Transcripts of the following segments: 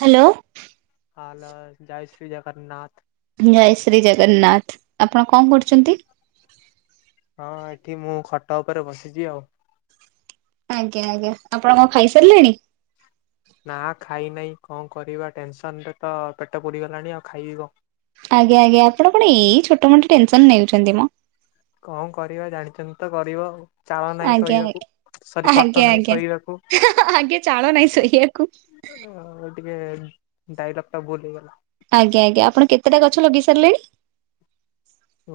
Hello, hello, ଜୟ ଶ୍ରୀ ଜଗନ୍ନାଥ। ଜୟ ଶ୍ରୀ ଜଗନ୍ନାଥ, ଆପଣ କଣ କରୁଛନ୍ତି? ହଁ ଏଠି ମୁଁ ଖଟ ଉପରେ ବସିଛି ଆଉ। ଆଜ୍ଞା ଆଜ୍ଞା, ଆପଣ କଣ ଖାଇସାରିଲେଣି? ନା ଖାଇନେଇ କଣ କରିବା ଟେନସନ୍‌ ରେ ତ ପେଟ ପୋଡିଗଲାଣି ଆଉ ଖାଇବି କଣ। ଆଜ୍ଞା ଆଜ୍ଞା, ଆପଣ କଣ ଏଇ ଛୋଟ ମୋଟ ଟେନସନ ନେଉଛନ୍ତି ମ। କଣ କରିବା ଜାଣିଛନ୍ତି ତ ଗରିବ। ଚାଳ ନାହିଁ ଆଜ୍ଞା ଶୋଇବାକୁ। ସରି ଆଜ୍ଞା ଖଟ ଆଜ୍ଞା ନାହିଁ ଶୋଇବାକୁ ଆଜ୍ଞା ଆଜ୍ଞା ଚାଳ ନାଇଁ ଶୋଇଆକୁ। ଆଉ ଟିକେ ଡାଇଲକ୍‌ ଟା ଭୁଲ୍ ହେଇଗଲା। ଆଜ୍ଞା ଆଜ୍ଞା ଆପଣ କେତେଟା ଗଛ ଲଗେଇସାରିଲେଣି।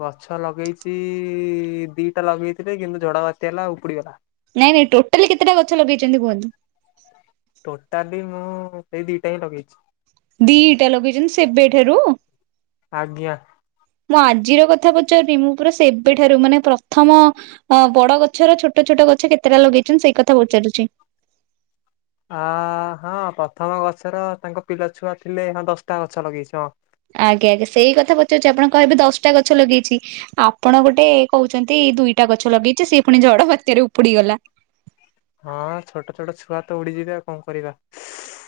ଗଛ ଲଗେଇଚି ଦିଟା ଲଗେଇଥିଲି କିନ୍ତୁ ଝଡବାତ୍ୟା ହେଲା ଉପୁଡିଗଲା। ନାଇଁ ନାଇଁ ଟୋଟାଲି କେତେଟା ଗଛ ଲଗେଇଛନ୍ତି କୁହନ୍ତୁ। ଟୋଟାଲି ମୁଁ ସେଇ ଦିଟା ହିଁ ଲଗେଇଛି। ଦିଟା ଲଗେଇଚନ୍ତି ସେବେଠାରୁ। ଆଜ୍ଞା। ମୁଁ ଆଜିର କଥା ପଚାରୁନି ମୁଁ ପୁରା ସେବେଠାରୁ ମାନେ ପ୍ରଥମ। ହଁ ବଡ ଗଛର ଛୋଟ ଛୋଟ ଗଛ କେତେଟା ଲଗେଇଛନ୍ତି ସେଇ କଥା ପଚାରୁଛି। ଆ ହଁ ପ୍ରଥମ ଗଛର ତାଙ୍କ ପିଲା ଛୁଆ ଥିଲେ ହଁ ଦଶ୍ ଟା ଗଛ ଲଗେଇଛି ହଁ। ଆଜ୍ଞା ଆଜ୍ଞା ସେଇ କଥା ପଚାରୁଛି ଆପଣ କହିବେ ଦଶ ଟା ଗଛ ଲଗେଇଛି। ଆପଣ ଗୋଟେ କହୁଛନ୍ତି ଦୁଇଟା ଗଛ ଲଗେଇଚ ସେ ଫୁଣି ଜଡ ବାତ୍ୟାରେ ଉପୁଡିଗଲା ହଁ ଛୋଟ ଛୋଟ ଛୁଆ ତ ଉଡିଯିବେ ଆଉ କଁ କରିବା।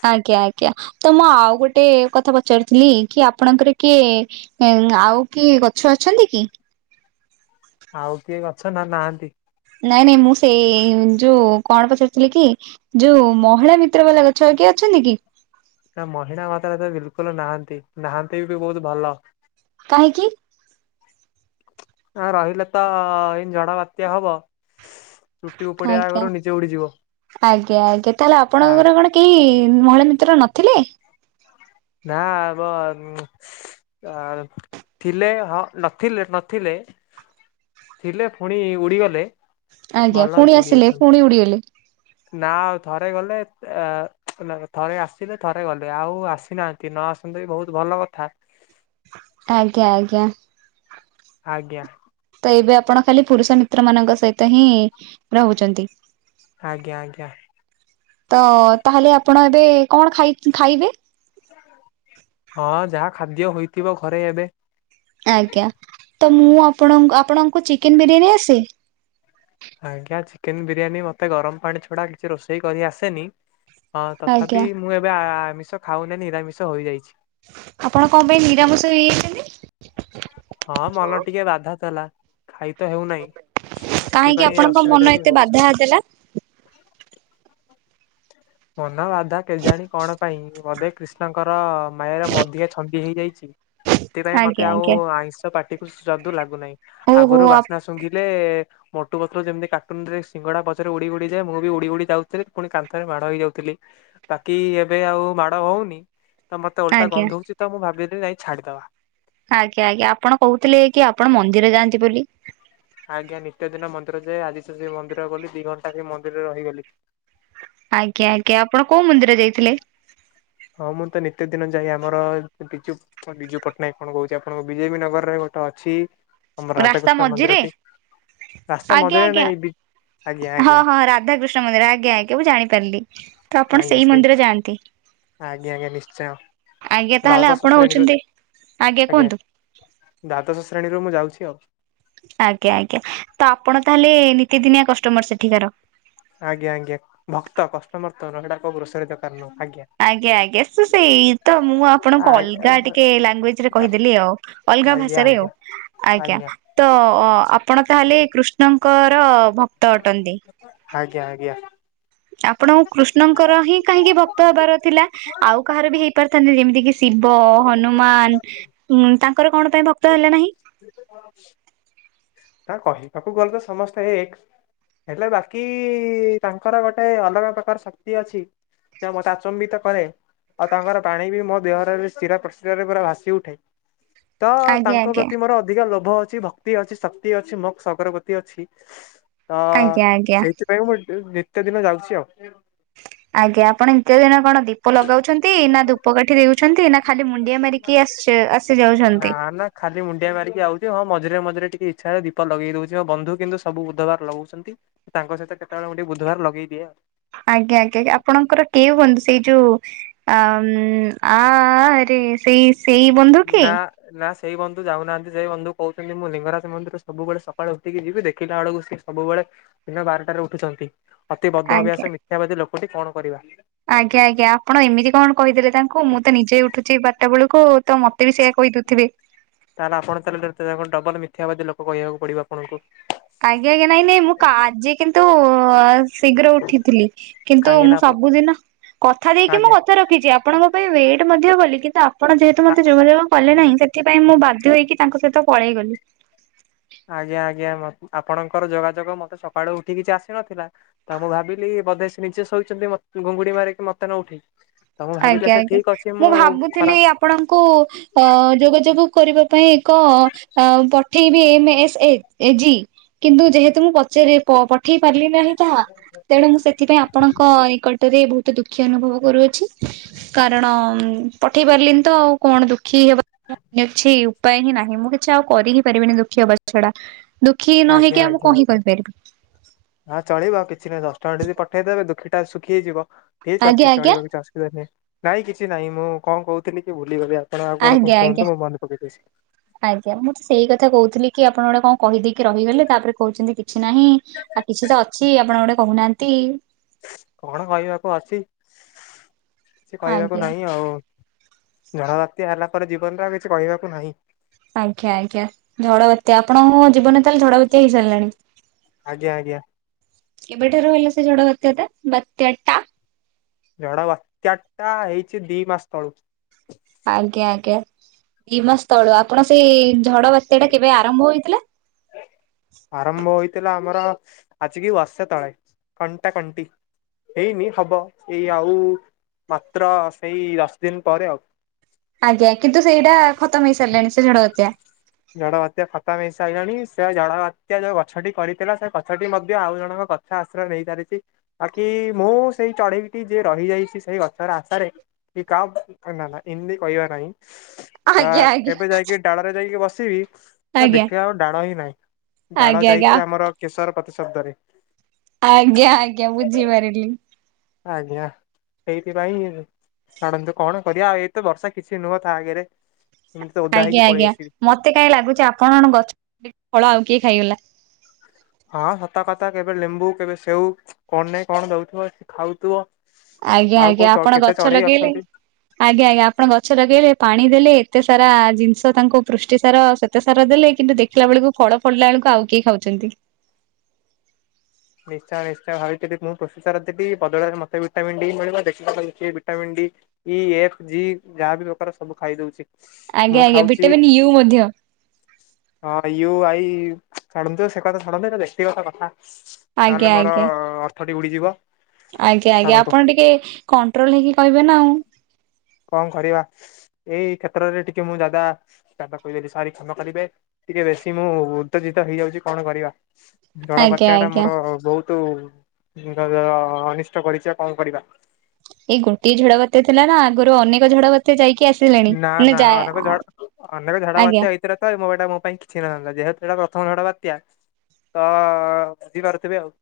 ଆଜ୍ଞା ଆଜ୍ଞା ତ ମୁଁ ଆଉ ଗୋଟେ କଥା ପଚାରୁିଥିଲି କି ଆପଣଙ୍କର କିଏ। ନାଇଁ ଆଉ କି ଆଉ କିଏ ଗଛ ଅଛନ୍ତି କି? ଆଉ କିଏ ଗଛ ନା ନାହାନ୍ତି। ନାଇଁ ନାଇଁ ମୁଁ ସେଇ ଯୋଉ କଣ ପଚାରୁଥିଲି କି। ଯୋଉ ମହିଳା ମିତ୍ର ବାଲା ଗଛ ଆଉ କିଏ ଅଛନ୍ତି କି? ନା ମହିଳା ମାତା ଫାତା ବିଲକୁଲ ନାହାନ୍ତି ନାହାନ୍ତି ବି ବହୁତ ଭଲ। କାହିଁକି? ଆଁ ରହିଲେ ତ ଇନ୍ତି ଝଡ ବାତ୍ୟା ହବ। ଚୁଟି ଉପୁଡିବା ଆଜ୍ଞା ଆଗରୁ ନିଜେ ଉଡିଯିବ। ଆଜ୍ଞା ଆଜ୍ଞା ତାହେଲେ ଆ ଆପଣଙ୍କର କଣ? କେହି ମହିଳା ମିତ୍ର ନଥିଲେ। ନା ବ ଉଁ। ଆ ଥିଲେ ହଁ ନଥିଲେ ନଥିଲେ। ଥିଲେ ଫୁଣି ଉଡ଼ିଗଲେ। ଆଜ୍ଞା ଫୁଣି ଆସିଲେ ଫୁଣି ଉଡିଗଲେ। ନା ଆଉ ଥରେ ଗଲେ ଆ ନା ନା ଥରେ ଆସିଲେ ଥରେ ଗଲେ ଆଉ ଆସି। ଆସି ନାହାଁନ୍ତି ନ ଆସନ୍ତେ କି ବହୁତ୍ ଭଲ କଥା। ଆଜ୍ଞା ଆଜ୍ଞା। ଆଜ୍ଞା। ତ ଏବେ ଆପଣ ଖାଲି ପୁରୁଷ ମିତ୍ର ମାନଙ୍କ ସହିତ ହିଁ ରହୁଛନ୍ତି। ଆଜ୍ଞା ଆଜ୍ଞା। ତ ତାହେଲେ ଆପଣ ଏବେ କଣ ଖାଇ ଖାଇବେ? ହଁ ଯାହା ଖାଦ୍ୟ ହୋଇଥିବ ଘରେ ଏବେ। ଆଜ୍ଞା ତ ମୁଁ ଆପଣଙ୍କ ଆପଣଙ୍କୁ ଚିକେନ ବିରିୟାନୀ ଆସେ? ଆଜ୍ଞା ଚିକେନ ବିରିୟାନୀ ମୋତେ ଗରମ ପାଣି ଛଡ଼ା କିଛି ରୋଷେଇ କରି ଆସେନି। ହଁ ତଥାପି ଆଜ୍ଞା ମୁଁ ଏବେ ଆ ଆମିଷ ଖାଉନି ନିରାମିଷ ହୋଇଯାଇଛି‌। ଆପଣ କଣ ପାଇଁ ନିରାମିଶ ହୋଇଯାଇଛନ୍ତି? ହଁ ମନ ଟିକେ ବାଧା ଥେଲା। ଖାଇ ତ ହେଉନାହିଁ ତ କାହିଁକି ସେଥିପାଇଁ ଏ ଆପଣଙ୍କ ମନ ଅସୁବିଧା ଟି ଏତେ ହଉଛି ଆଉ। ବାଧା [inaudible] ମନ ବାଧା କେଜାଣୀ କଣ ପାଇଁ ବଧେ କ୍ରିଷ୍ଣଙ୍କର ମାୟାର ମଧିଏ ଛନ୍ଦି ହେଇଯାଇଛି। ସେଥିପାଇଁ ମତେ ଆଜ୍ଞା ଆଉ ଆଜ୍ଞା ଆଇଁଷ ପାଟିକୁ ସ୍ୱାଦୁ ଲାଗୁନାହିଁ ଓହୋ ଆଗରୁ ବାସ୍ନା ଆଜ୍ଞା। ସୁଙ୍ଘିଲେ ମୋଟୁ ପତଲୁ ଯେମିତି କାଟୁନରେ ସିଙ୍ଗଡ଼ା ପଛରେ ଉଡି ଉଡିଯାଏ ମୁଁ ବି ଉଡି ଉଡି ଯାଉଥିଲି ପୁଣି କାନ୍ଥରେ ମାଡ଼ ହେଇଯାଉଥିଲି। ବାକି ଏବେ ଆଉ ମାଡ ହଉନି ତ ମତେ ଓଲଟା ଗନ୍ଧଉଛି ତ ମୁଁ ଭାବିଲି ନାଇଁ ଛାଡିଦବା। ଆଜ୍ଞା ଆଜ୍ଞା ଆପଣ କହୁଥିଲେ କି ଆପଣ ମନ୍ଦିର ଯାଆନ୍ତି ବୋଲି। ଆଜ୍ଞା ନିତ୍ୟ ଦିନ ମନ୍ଦିର ଯାଏ ଆଜି ସେ ସେ ମନ୍ଦିର ଗଲି ଦି ଘଣ୍ଟା ସେ ମନ୍ଦିରରେ ରହିଗଲି। ଆଜ୍ଞା ଆଜ୍ଞା ଆପଣ କୋଉ ମନ୍ଦିର ଯାଇଥିଲେ? ହଁ ମୁଁ ତ ନିିତି ଦିନ ଯାଏ ଆମର ବିଜୁ ତ ବିଜୁ ପଟ୍ଟନାୟକ କଣ କହୁଛି ଆପଣଙ୍କ ବି ଜେ ପି ନଗରରେ ଗୋଟେ ଅଛି ଆମ ରାସ୍ତା ରାଧାକୃଷ୍ଣ ମଝିରେ ମନ୍ଦିରଟି। ରାସ୍ତା ଆଜ୍ଞା ମଝିରେ ଆଜ୍ଞା ନାଇଁ ବି ଆଜ୍ଞା ହଁ ଆଜ୍ଞା। ହଁ [unintelligible] ମନ୍ଦିର ଆଜ୍ଞା ଆଜ୍ଞା ମୁଁ ଜାଣିପାରିଲି ତ ଆପଣ ସେଇ ମନ୍ଦିର ଯାଆନ୍ତି। ଆଜ୍ଞା ଆଜ୍ଞା ନିଶ୍ଚୟ ଆଜ୍ଞା ତାହେଲେ ଆପଣ ଦ୍ୱାଦଶ ଶ୍ରେଣୀରୁ ହଉଛନ୍ତି ଆଜ୍ଞା କୁହନ୍ତୁ। ଦ୍ବାଦଶ ଶ୍ରେଣୀରୁ ମୁଁ ଯାଉଛି ଆଉ। ଆଜ୍ଞା ଆଜ୍ଞା ତ ଆପଣ ତାହେଲେ ନିତିଦିନିଆ କଷ୍ଟମର ସେଠିକାର? ଆଜ୍ଞା ଆଜ୍ଞା ଭକ୍ତ କଷ୍ଟମର ତ ନୁହଁ ସେଇଟା କୋଉ ଗ୍ରୋସରୀ ଦୋକାନ ନୁହଁ, ଆଜ୍ଞା। ଆଜ୍ଞା ଆଜ୍ଞା ସେ ସେଇ ତ ମୁଁ ଆ ଆପଣଙ୍କୁ ଅଲଗା ଟିକେ ଲାଙ୍ଗୁଏଜ ରେ କହିଦେଲି ଆଉ। ଅଲଗା ଆଜ୍ଞା ଭାଷାରେ ଆଉ ଆଜ୍ଞା ଆଜ୍ଞା। ତ ଅ ଆପଣ ତାହେଲେ କୃଷ୍ଣଙ୍କର ଭକ୍ତ ଅଟନ୍ତି। ଆଜ୍ଞା ଆଜ୍ଞା। ଆପଣଙ୍କୁ କୃଷ୍ଣଙ୍କର ହିଁ କାହିଁକି ଭକ୍ତ ହବାର ଥିଲା? ଆଉ କାହାର ବି ହେଇ ପାରିଥାନ୍ତେ ଯେମିତି କି ଶିବ, ହନୁମାନ ହୁଁ ତାଙ୍କର କଣ ପାଇଁ ଭକ୍ତ ହେଲେ ନାହିଁ? ତା କହିବାକୁ ଗଲେ ତ ସମସ୍ତେ ଏକ୍। ହେଲେ ବାକି ତାଙ୍କର ଗୋଟେ ଅଲଗା ପ୍ରକାର ଶକ୍ତି ଅଛି। ସେ ମତେ ଆଚମ୍ବିତ କରେ। ଆଉ, ତାଙ୍କର ପାଣି ବି ମୋ ଦେହରରେ ଶିରା ପ୍ରଶିରାରେ ପୁରା ଭାସିଉଠେ। ତ ଆଜ୍ଞା ତାଙ୍କ ଆଜ୍ଞା ପ୍ରତି ମୋର ଅଧିକା ଲୋଭ ଅଛି, ଭ କ୍ତି ଅଛି, ଶକ୍ତି ଅଛି, ମୋକ୍ସ ଅଗରବତୀ ଅଛି। ତ, ଆଜ୍ଞା ଆଜ୍ଞା। ସେଇଥି ପାଇଁ ତାଙ୍କ ପାଖକୁ [unintelligible] ନିତ୍ୟ ଦିନ ଯାଉଛି ଆଉ। ଆଜ୍ଞା ଆପଣ ନିତ୍ୟ ଦିନ କଣ ଦୀପ ଲଗାଉଛନ୍ତି, ନା ଧୂପ କାଠି ଦେଉଛନ୍ତି, ନା ଖାଲି ମୁଣ୍ଡିଆ ମାରିକି ଆସି ଆସି ଯାଉଛନ୍ତି। ନା ନା ଖାଲି ମୁଣ୍ଡିଆ ମାରିକି ଆଉଚି ହଁ ମଝିରେ ମଝିରେ ଟିକେ ଇଚ୍ଛା ହେଲେ ଦୀପ ଲଗେଇ ଦଉଚି, ଆଉ ବନ୍ଧୁ କିନ୍ତୁ ସବୁ ବୁଧବାର ଲଗଉଛନ୍ତି। ତାଙ୍କ ସହିତ କେତେବେଳେ ମୁଁ ଟିକେ ବୁଧବାର ଲଗେଇଦିଏ। ଆଜ୍ଞା ଆଜ୍ଞା ଆପଣଙ୍କର କେଉ ବନ୍ଧୁ ସେଇ ଯୋଉ ଆମ୍ ଆଆରେ ସେଇ ସେଇ ବନ୍ଧୁ। କି ନା। ନା, ସେଇ ବନ୍ଧୁ ଯାଉନାହାନ୍ତି, ସେଇ ବନ୍ଧୁ କହୁଛନ୍ତି, ମୁଁ ଲିଙ୍ଗରାଜ ମନ୍ଦିର ସବୁବେଳେ ସକାଳୁ ଉଠିକି ଯିବି। ଦେଖିଲା ବେଳକୁ ସେ ସବୁବେଳେ ଦିନ ବାରଟାରେ ଉଠୁଛନ୍ତି, ଅତି ବଦ୍ଧ ଆଜ୍ଞା ଅଭ୍ୟାସ ମିଥ୍ୟାବାଦୀ ଲୋକଟି କଣ କରିବା? ଆଜ୍ଞା, ଆଜ୍ଞା। ଆପଣ ଏମିତି କଣ କହିଦେଲେ ତାଙ୍କୁ ମୁଁ ତ ନିଜେ ଉଠୁଛି ବାରଟା ବେଳକୁ, ତ ମତେ ବି ସେଇୟା କହିଦଉଥିବେ। ତାହେଲେ, ଆପଣ ତାହେଲେ [unintelligible] ଡବଲ ମିଥ୍ୟାବାଦୀ ଲୋକ କହିଆକୁ ପଡିବ ଆପଣଙ୍କୁ। ଆଜ୍ଞା, ଆଜ୍ଞା ନାଇଁ ନାଇଁ, ମୁଁ କା ଆଜି କିନ୍ତୁ ଶୀଘ୍ର ଉଠିଥିଲି। କିନ୍ତୁ କାହିଁକି ନା ମୁଁ ଆପ ସବୁଦିନ କଥା ଦେଇକି ମୁଁ ଆଜ୍ଞା କଥା ର ଖିଚି ଆପଣଙ୍କ ପାଇଁ ୱେଟ ମଧ୍ୟ କଲି, କିନ୍ତୁ ଆପଣ ଯେହେତୁ ମତେ ଯୋଗାଯୋଗ କଲେ ନାହିଁ, ସେଥିପାଇଁ ମୁଁ ବାଧ୍ୟ ହୋଇ କି ତାଙ୍କ ସହିତ ପଳେଇ ଗଲି। ଆଜ୍ଞା, ଆଜ୍ଞା। ଆପଣଙ୍କର ଯୋଗାଯୋଗ ମତେ ସକାଳୁ ଉଠିକି କିଛି ଆସିନଥିଲା। ତ ମୁଁ ଭାବିଲି, ବୋଧେ ନିଜେ ଶୋଇଛନ୍ତି ମ ଘୁଙ୍ଗୁଡି ମାରିକି ମତେ ନ ଉଠେଇ। ତ ମୁଁ ଭାବିଲି ଆଜ୍ଞା ଆଚ୍ଛା ଆଜ୍ଞା ଠିକ ଅଛି, ମୁଁ ଭାବୁଥିଲି ଖରାପ। ଆପଣଙ୍କୁ ଅ ଯୋଗାଯୋଗ କରିବା ପାଇଁ ଏକ ପଠେଇ ବି ଏମ୍ ଏସ୍ ଏ ଏଜି କିନ୍ତୁ ଯେହେତୁ ମୁଁ ପଚାରିଆ ପ ପଠେଇ ପାରଲି ନାହିଁ ତାହା, ତେଣୁ ମୁଁ ସେଥିପାଇଁ ଆପଣଙ୍କ ନିକଟରେ ବହୁତ ଦୁଃଖୀ ଅନୁଭବ କରୁଅଛି। କାରଣ ପଠେଇ ପାରିଲିନି ତ ଆଉ କଣ ଦୁଃଖୀ ହେବା [unintelligible] କିଛି ଉପାୟ ହିଁ ନାହିଁ। ମୁଁ କିଛି ଆଉ କରି ହିଁ ପାରିବିନି ଦୁଃଖୀ ହେବା ଛଡା। ଦୁଃଖୀ ନ ହେଇକି ଆଜ୍ଞା, ଆଉ ମୁଁ କଣ ଆଜ୍ଞା। ହିଁ କରିପାରିବି ହଁ ଚଳିବ। କିଛି ନାଇଁ ଦଶଟଙ୍କା ଯଦି ପଠେଇଦେବେ ଦୁଃଖୀଟା ସୁଖୀ ହେଇଯିବ। ଠିକ୍ ଆଜ୍ଞା ଅଛି ଆଜ୍ଞା ଚଳିବ କିଛି ଅସୁବିଧା ନାହିଁ। ନାଇଁ କିଛି ନାହିଁ ମୁଁ କଣ କହୁଥିଲି କି ଭୁଲିଗଲି ଆଉ ଆପଣ ଆଉ କଣ କୁ ଆଜ୍ଞା ଆଜ୍ଞା। କୁହନ୍ତୁ? ମୁଁ ମନେ ପକେଇ କହୁଛି। ଆଜ୍ଞା, ମୁଁ ତ ସେଇ କଥା କହୁଥିଲି। କି ଆପଣ ଗୋଟେ କଣ କହିଦେଇକି ରହିଗଲେ, ତାପରେ କହୁଛନ୍ତି, କିଛି ନାହିଁ ଆ କିଛି ତ ଅଛି। ଆପଣ ଗୋଟେ କହୁନାହାନ୍ତି। କଣ କହିବାକୁ ଅଛି? କିଛି କହିବାକୁ ଆଜ୍ଞା ନାହିଁ ଆଉ। ଝଡ଼ ବାତ୍ୟା ହେଲା ପରେ ଜୀବନରେ ଆଉ କିଛି କହିବାକୁ ନାହିଁ। ଆଜ୍ଞା ଆଜ୍ଞା। ଝଡ଼ ବାତ୍ୟା ଆପଣଙ୍କ ଜୀବନରେ ତାହେଲେ ଝଡ଼ ବାତ୍ୟା ହେଇସାରିଲାଣି। ଆଜ୍ଞା ଆଜ୍ଞା। କେବେଠାରୁ ହେଲା ସେ ଝଡ଼ ବାତ୍ୟା ଟା ବାତ୍ୟା ଟା? ଝଡ ବାତ୍ୟା ଟା ହେଇଛି ଦି ମାସ ତଳୁ। ଆଜ୍ଞା ଆଜ୍ଞା। ଦି ମାସ ତଳୁ ଆପଣ ସେଇ ଝଡ଼ ବାତ୍ୟା ଟା କେବେ ଆରମ୍ଭ ହେଇଥିଲା? ଆରମ୍ଭ ହୋଇଥିଲା ଆମର ଆଜିକି ବର୍ଷେ ତଳେ କଣ୍ଟାକଣ୍ଟି। ହେଇନି ହବ। ଏଇ ଆଉ ମାତ୍ର ସେଇ ଦଶ ଦିନ ପରେ ଆଉ। ଆଜ୍ଞା କିନ୍ତୁ ସେଇଟା ଖତମ ହେଇ ସାରିଲାଣି ସେ ଝଡ଼ ବାତ୍ୟା। ଝଡ଼ ବାତ୍ୟା ଖତମ ହେଇ ସାଇଲାଣି। ସେ ଆଉ ଝଡ଼ ସିଏ ଯୋଉ ଗଛଟି କରିଥିଲା, ସେ ଗଛଟି ମଧ୍ୟ ଆଉ ଜଣଙ୍କ ଗଛ ଆଶ୍ରୟ ନେଇ ସାରିଛି। ବାକି ମୁଁ ସେଇ ଚଢେଇଟି, ଯିଏ ରହିଯାଇଛି ସେଇ ଗଛର ଆଶାରେ କି କା ନା ନା ହିନ୍ଦୀ କହିବା ନାହିଁ। ଆ ଆଜ୍ଞା ଆଜ୍ଞା କେବେ ଯାଇକି ଡ଼ାଳରେ ଯାଇକି ବସିବି ତ ଆଜ୍ଞା। ଦେଖିଲାବେଳକୁ ଡାଳ ହିଁ ନାହିଁ। ଆଜ୍ଞା ଡାଳ ଆଜ୍ଞା ଯାଇଛି ଆମର କେଶର ପ୍ରତି ଶବ୍ଦରେ। ଆଜ୍ଞା ଆଜ୍ଞା ବୁଝି ପାରିଲି। ଆଜ୍ଞା ସେଇଥି ପାଇଁ ଛାଡ଼ନ୍ତୁ କଣ କରିବା। ଏଇତ ବର୍ଷ କିଛି ନୁହଁ ତା ଆଗରେ। ଏମିତି ତ ଓଦା ଆଜ୍ଞା ହେଇକି ପଳେଇ ଆଜ୍ଞା। ଆସିବି। ମତେ କାହିଁ ଲାଗୁଛି ଆପଣଙ୍କ ଗଛ ଫଳ ଆଉ କିଏ ଖାଇଗଲା। ହଁ, ସତ କଥା। କେବେ ଲେମ୍ବୁ, କେବେ ସେଉ କଣ ନାଇ କଣ ଦଉଥିବ ସେ ଖାଉଥିବ। ଆଜ୍ଞା ଆଉ ଆଜ୍ଞା କୋଉ ଆପଣ କେତେ ଗଛ ଚଢେଇ ଲଗେଇଲେ ଅଛନ୍ତି। ଆଜ୍ଞା ଆଜ୍ଞା। ଆପଣ ଗଛ ଲଗେଇଲେ, ପାଣି ଦେଲେ, ଏତେ ସାରା ଜିନିଷ ତାଙ୍କୁ ପୃଷ୍ଟିସାର ଶ୍ୱେତସାର ଦେଲେ, କିନ୍ତୁ ଦେଖ ଦେଖିଲା ବେଳକୁ ଫଳ ଫଳିଲା ବେଳକୁ, ଆଉ କିଏ ଖାଉଛନ୍ତି। ନିଶ୍ଚୟ ନିଶ୍ଚୟ ଭାବିଥିଲି, ମୁଁ ପ୍ରୋସେସର ଥିଲି ବଦଳରେ ମତେ ଭିଟାମିନ ଡି ମିଳିବ ଦେଖିବାକୁ କିଏ ଭିଟାମନ୍ ଡି ଇ ଏଫ୍ ଯି ଯାହା ବିି ପ୍ରକାର, ସବୁ ଖାଇଦଉଛି। ଆଜ୍ଞା ଆଜ୍ଞା ଭିଟାମିନ୍ ୟୁ ମଧ୍ୟ। ହଁ ୟୁ ଆଇ ଛାଡ଼ନ୍ତୁ ସେ କଥା ଛାଡ଼ନ୍ତୁ ହେ ବ୍ୟକ୍ତିଗତ କଥା। ଆଜ୍ଞା ନହେଲେ ମୋର ଆଜ୍ଞା ଅର୍ଥଟି ଉଡ଼ିଯିବ। ଆଜ୍ଞା ଆଜ୍ଞା ଆପଣ ଟିକେ କଣ୍ଟ୍ରୋଲ ହେଇକି କହିବେ ନା ଆଉ। କଣ କରିବା ଏଇ କ୍ଷେତ୍ରରେ ଟିକେ ମୁଁ ଯାଦା ଯାଦା କହିଦେଲି ସରି କ୍ଷମା କରିବେ। ଟିକେ ବେଶୀ ମୁଁ ଉତ୍ତେଜିତ ହେଇଯାଉଛି କଣ କରିବା। ଝଡ଼ ଆଜ୍ଞା ବାତ୍ୟା ଟା ଆଜ୍ଞା ମୋର ବହୁତ ଯଅ ଅନିଷ୍ଟ କରିଛି ଆଉ କଣ କରିବା। ଏଇ ଗୋଟିଏ ଝଡ ବାତ୍ୟା ଥିଲା ନା ଆଗରୁ ଅନେକ ଝଡ ବାତ୍ୟା ଯାଇକି ଆସି ନା ନା ଅନେକ ଝଡ଼ ଅନେକ ଝଡ଼ ଆଜ୍ଞା ବାତ୍ୟା ଅଇ ହେଇଥିଲେ ତ ଏଇ ମୋ ଏଇଟା ମୋ ପାଇଁ କିଛି ହେଇନଥାନ୍ତା ଯେହେତୁ ଏଇଟା ପ୍ରଥମ ଝଡ଼ ବାତ୍ୟା ତ ବୁଝିପାରୁଥିବେ ଆଉ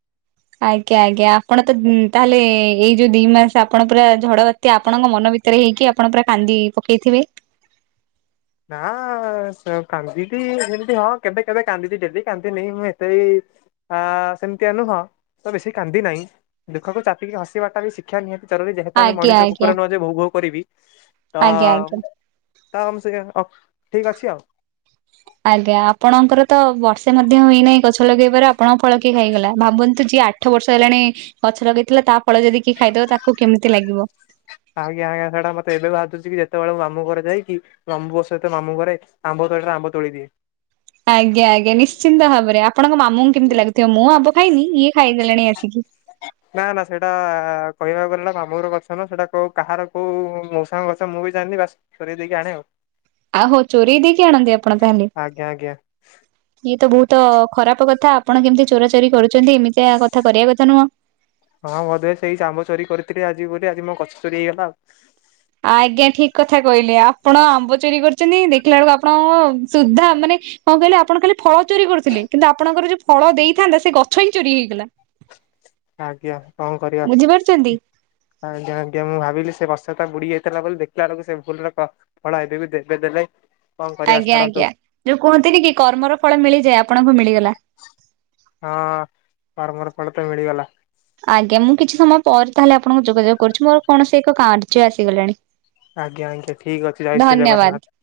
ଆଜ୍ଞା ଆଜ୍ଞା ଆପଣ ତ ତାହେଲେ ଏଇ ଯୋଉ ଦି ମାସ ଆପଣ ପୁରା ଝଡ ବା ତ୍ୟା ଆପଣଙ୍କ ମନ ଭିତରେ ହେଇକି ଆପଣ ପୁରା କାନ୍ଦି ପକେଇଥିବେ? ନା ସ କାନ୍ଦିଚି ହେମିତି ହଁ କେବେ କେବେ କାନ୍ଦିଚି ଡେଲି କାନ୍ଦିନି। ମୁଁ ଏତେ ବି ଆ ସେମିତିଆ ନୁହଁ ତ ବେଶୀ କାନ୍ଦି ନାହିଁ ଦୁଃଖକୁ ଚାପିକି ହସିବାଟା ବି ସି କ୍ଷ୍ୟା ନିହାତି ଜରୁରି ଯେହେତୁ ଆମେ ଆଜ୍ଞା ମଣିଷ ଆଜ୍ଞା କୁକୁର ନୁହଁ ଯେ ଭୋ ଭୋ କରିବି ତ ଆଜ୍ଞା ଆଜ୍ଞା ତ ମୁଁ ସେଇଆ ଅଫ୍ ଠିକ ଅଛି ଆଉ। ଆଜ୍ଞା ଆପଣଙ୍କର ତ ବର୍ଷେ ମଧ୍ୟ ହୋଇନାଇଁ ଗଛ ଲଗେଇବାର ଆପଣ ଫଳ କିଏ ଖାଇଗଲା ଭାବନ୍ତୁ ଯିଏ ଆ ଆଠ ବର୍ଷ ହେଲାଣି ଗଛ ଲଗେଇଥିଲା ତା ଫଳ ଯଦି କିଏ ଖାଇଦେବ ତାକୁ କେମିତି ଲାଗିବ। ଆଜ୍ଞା ଆଜ୍ଞା ସେଟା ମତେ ଏବେ ବାଧୁଛି କି ଯେତେବେଳେ ମୁଁ ମାମୁଁ ଘର ଯାଇକି। ମାମୁଁପୁଅ ସହିତ ମାମୁଁ ଘରେ ଆମ୍ବ ତଳିଟାରେ ଆମ୍ବ ତୋଳି ଦିଏ। ଆଜ୍ଞା ଆଜ୍ଞା ନିଶ୍ଚିନ୍ତ ଭାବରେ ଆପଣଙ୍କ ମାମୁଁଙ୍କୁ କେମିତି ଲାଗୁଥିବ ମୁଁ ଆମ୍ବ ଖାଇନି ଇଏ ଖାଇଦେଲାଣି ଆସିକି। ନା ନା ସେଇଟା କହିବାକୁ ଗଲେନା ମାମୁଁଘର ଗଛ ନା ସେଇଟା କୋଉ କାହାର କୋଉ ମଉସାଙ୍କ ଗଛ ମୁଁ ବି ଜାଣିନି ବାସ। ଚୋରେଇଦେଇକି ଆଣେ ଆଉ। ଆହୋ ଚୋରେଇ ଦେଇକି ଆଣନ୍ତି ଆପଣ ତାହେଲେ? ଆଜ୍ଞା ଆଜ୍ଞା। ଇଏ ତ ବହୁତ ଖରାପ କଥା ଆପଣ କେମିତି ଚୋରା ଚୋରି କରୁଛନ୍ତି ଏମିତିଆ କଥା କରିବା କଥା ନୁହଁ। ହଁ ବୋଧେ ସେଇ ଆମ୍ବ ଚୋରି କରିଥିଲି ଆଜି ବୋଲି ଆଜି ମୋ ଗଛ ଚୋରି ହେଇଗଲା ଆଉ। ଆଜ୍ଞା ଠିକ କଥା କହିଲେ ଆପଣ ଆମ୍ବ ଚୋରି କରୁଚନ୍ତି ଦେଖିଲା ବେଳକୁ ଆପଣ ସୁଦ୍ଧା ମାନେ। କଣ କହିଲେ ଆପଣ କାଲି? ଫଳ ଚୋରି କରୁଥିଲେ କିନ୍ତୁ ଆପଣଙ୍କର ଯୋଉ ଫଳ ଦେଇଥାନ୍ତା ସେ ଗଛ ହିଁ ଚୋରି ହେଇଗଲା। ଆଜ୍ଞା କଣ କରିବା। ବୁଝିପାରୁଛନ୍ତି ଆଜ୍ଞା ଆଜ୍ଞା ମୁଁ ଭାବିଲି ସେ ବର୍ଷ ତ ବୁଡି ଯାଇଥିଲା ବୋଲି ଦେଖିଲା ବେଳକୁ ସେ ଭୁଲରେ ଫଳ ଏବେବି ଦେବେ ଦେବେ। ଆଜ୍ଞା ଆଜ୍ଞା ଯୋଉ କୁହନ୍ତିନିକି କର୍ମର ଫଳ ମିଳିଯାଏ ଆପଣଙ୍କୁ ମିଳିଗଲା। ହଁ କର୍ମର ଫଳ ତ ମିଳିଗଲା। ଆଜ୍ଞା ମୁଁ କିଛି ସମୟ ପରେ ତାହେଲେ ଆପଣଙ୍କୁ ଯୋଗାଯୋଗ କରୁଛି ମୋର କୌଣସି ଏକ କାର୍ଯ୍ୟ ଆସିଗଲାଣି। ଆଜ୍ଞା ଆଜ୍ଞା ଠିକ ଅଛି ଜୟ ଶ୍ରୀ ଧନ୍ୟବାଦ। ଜଗନ୍ନାଥ।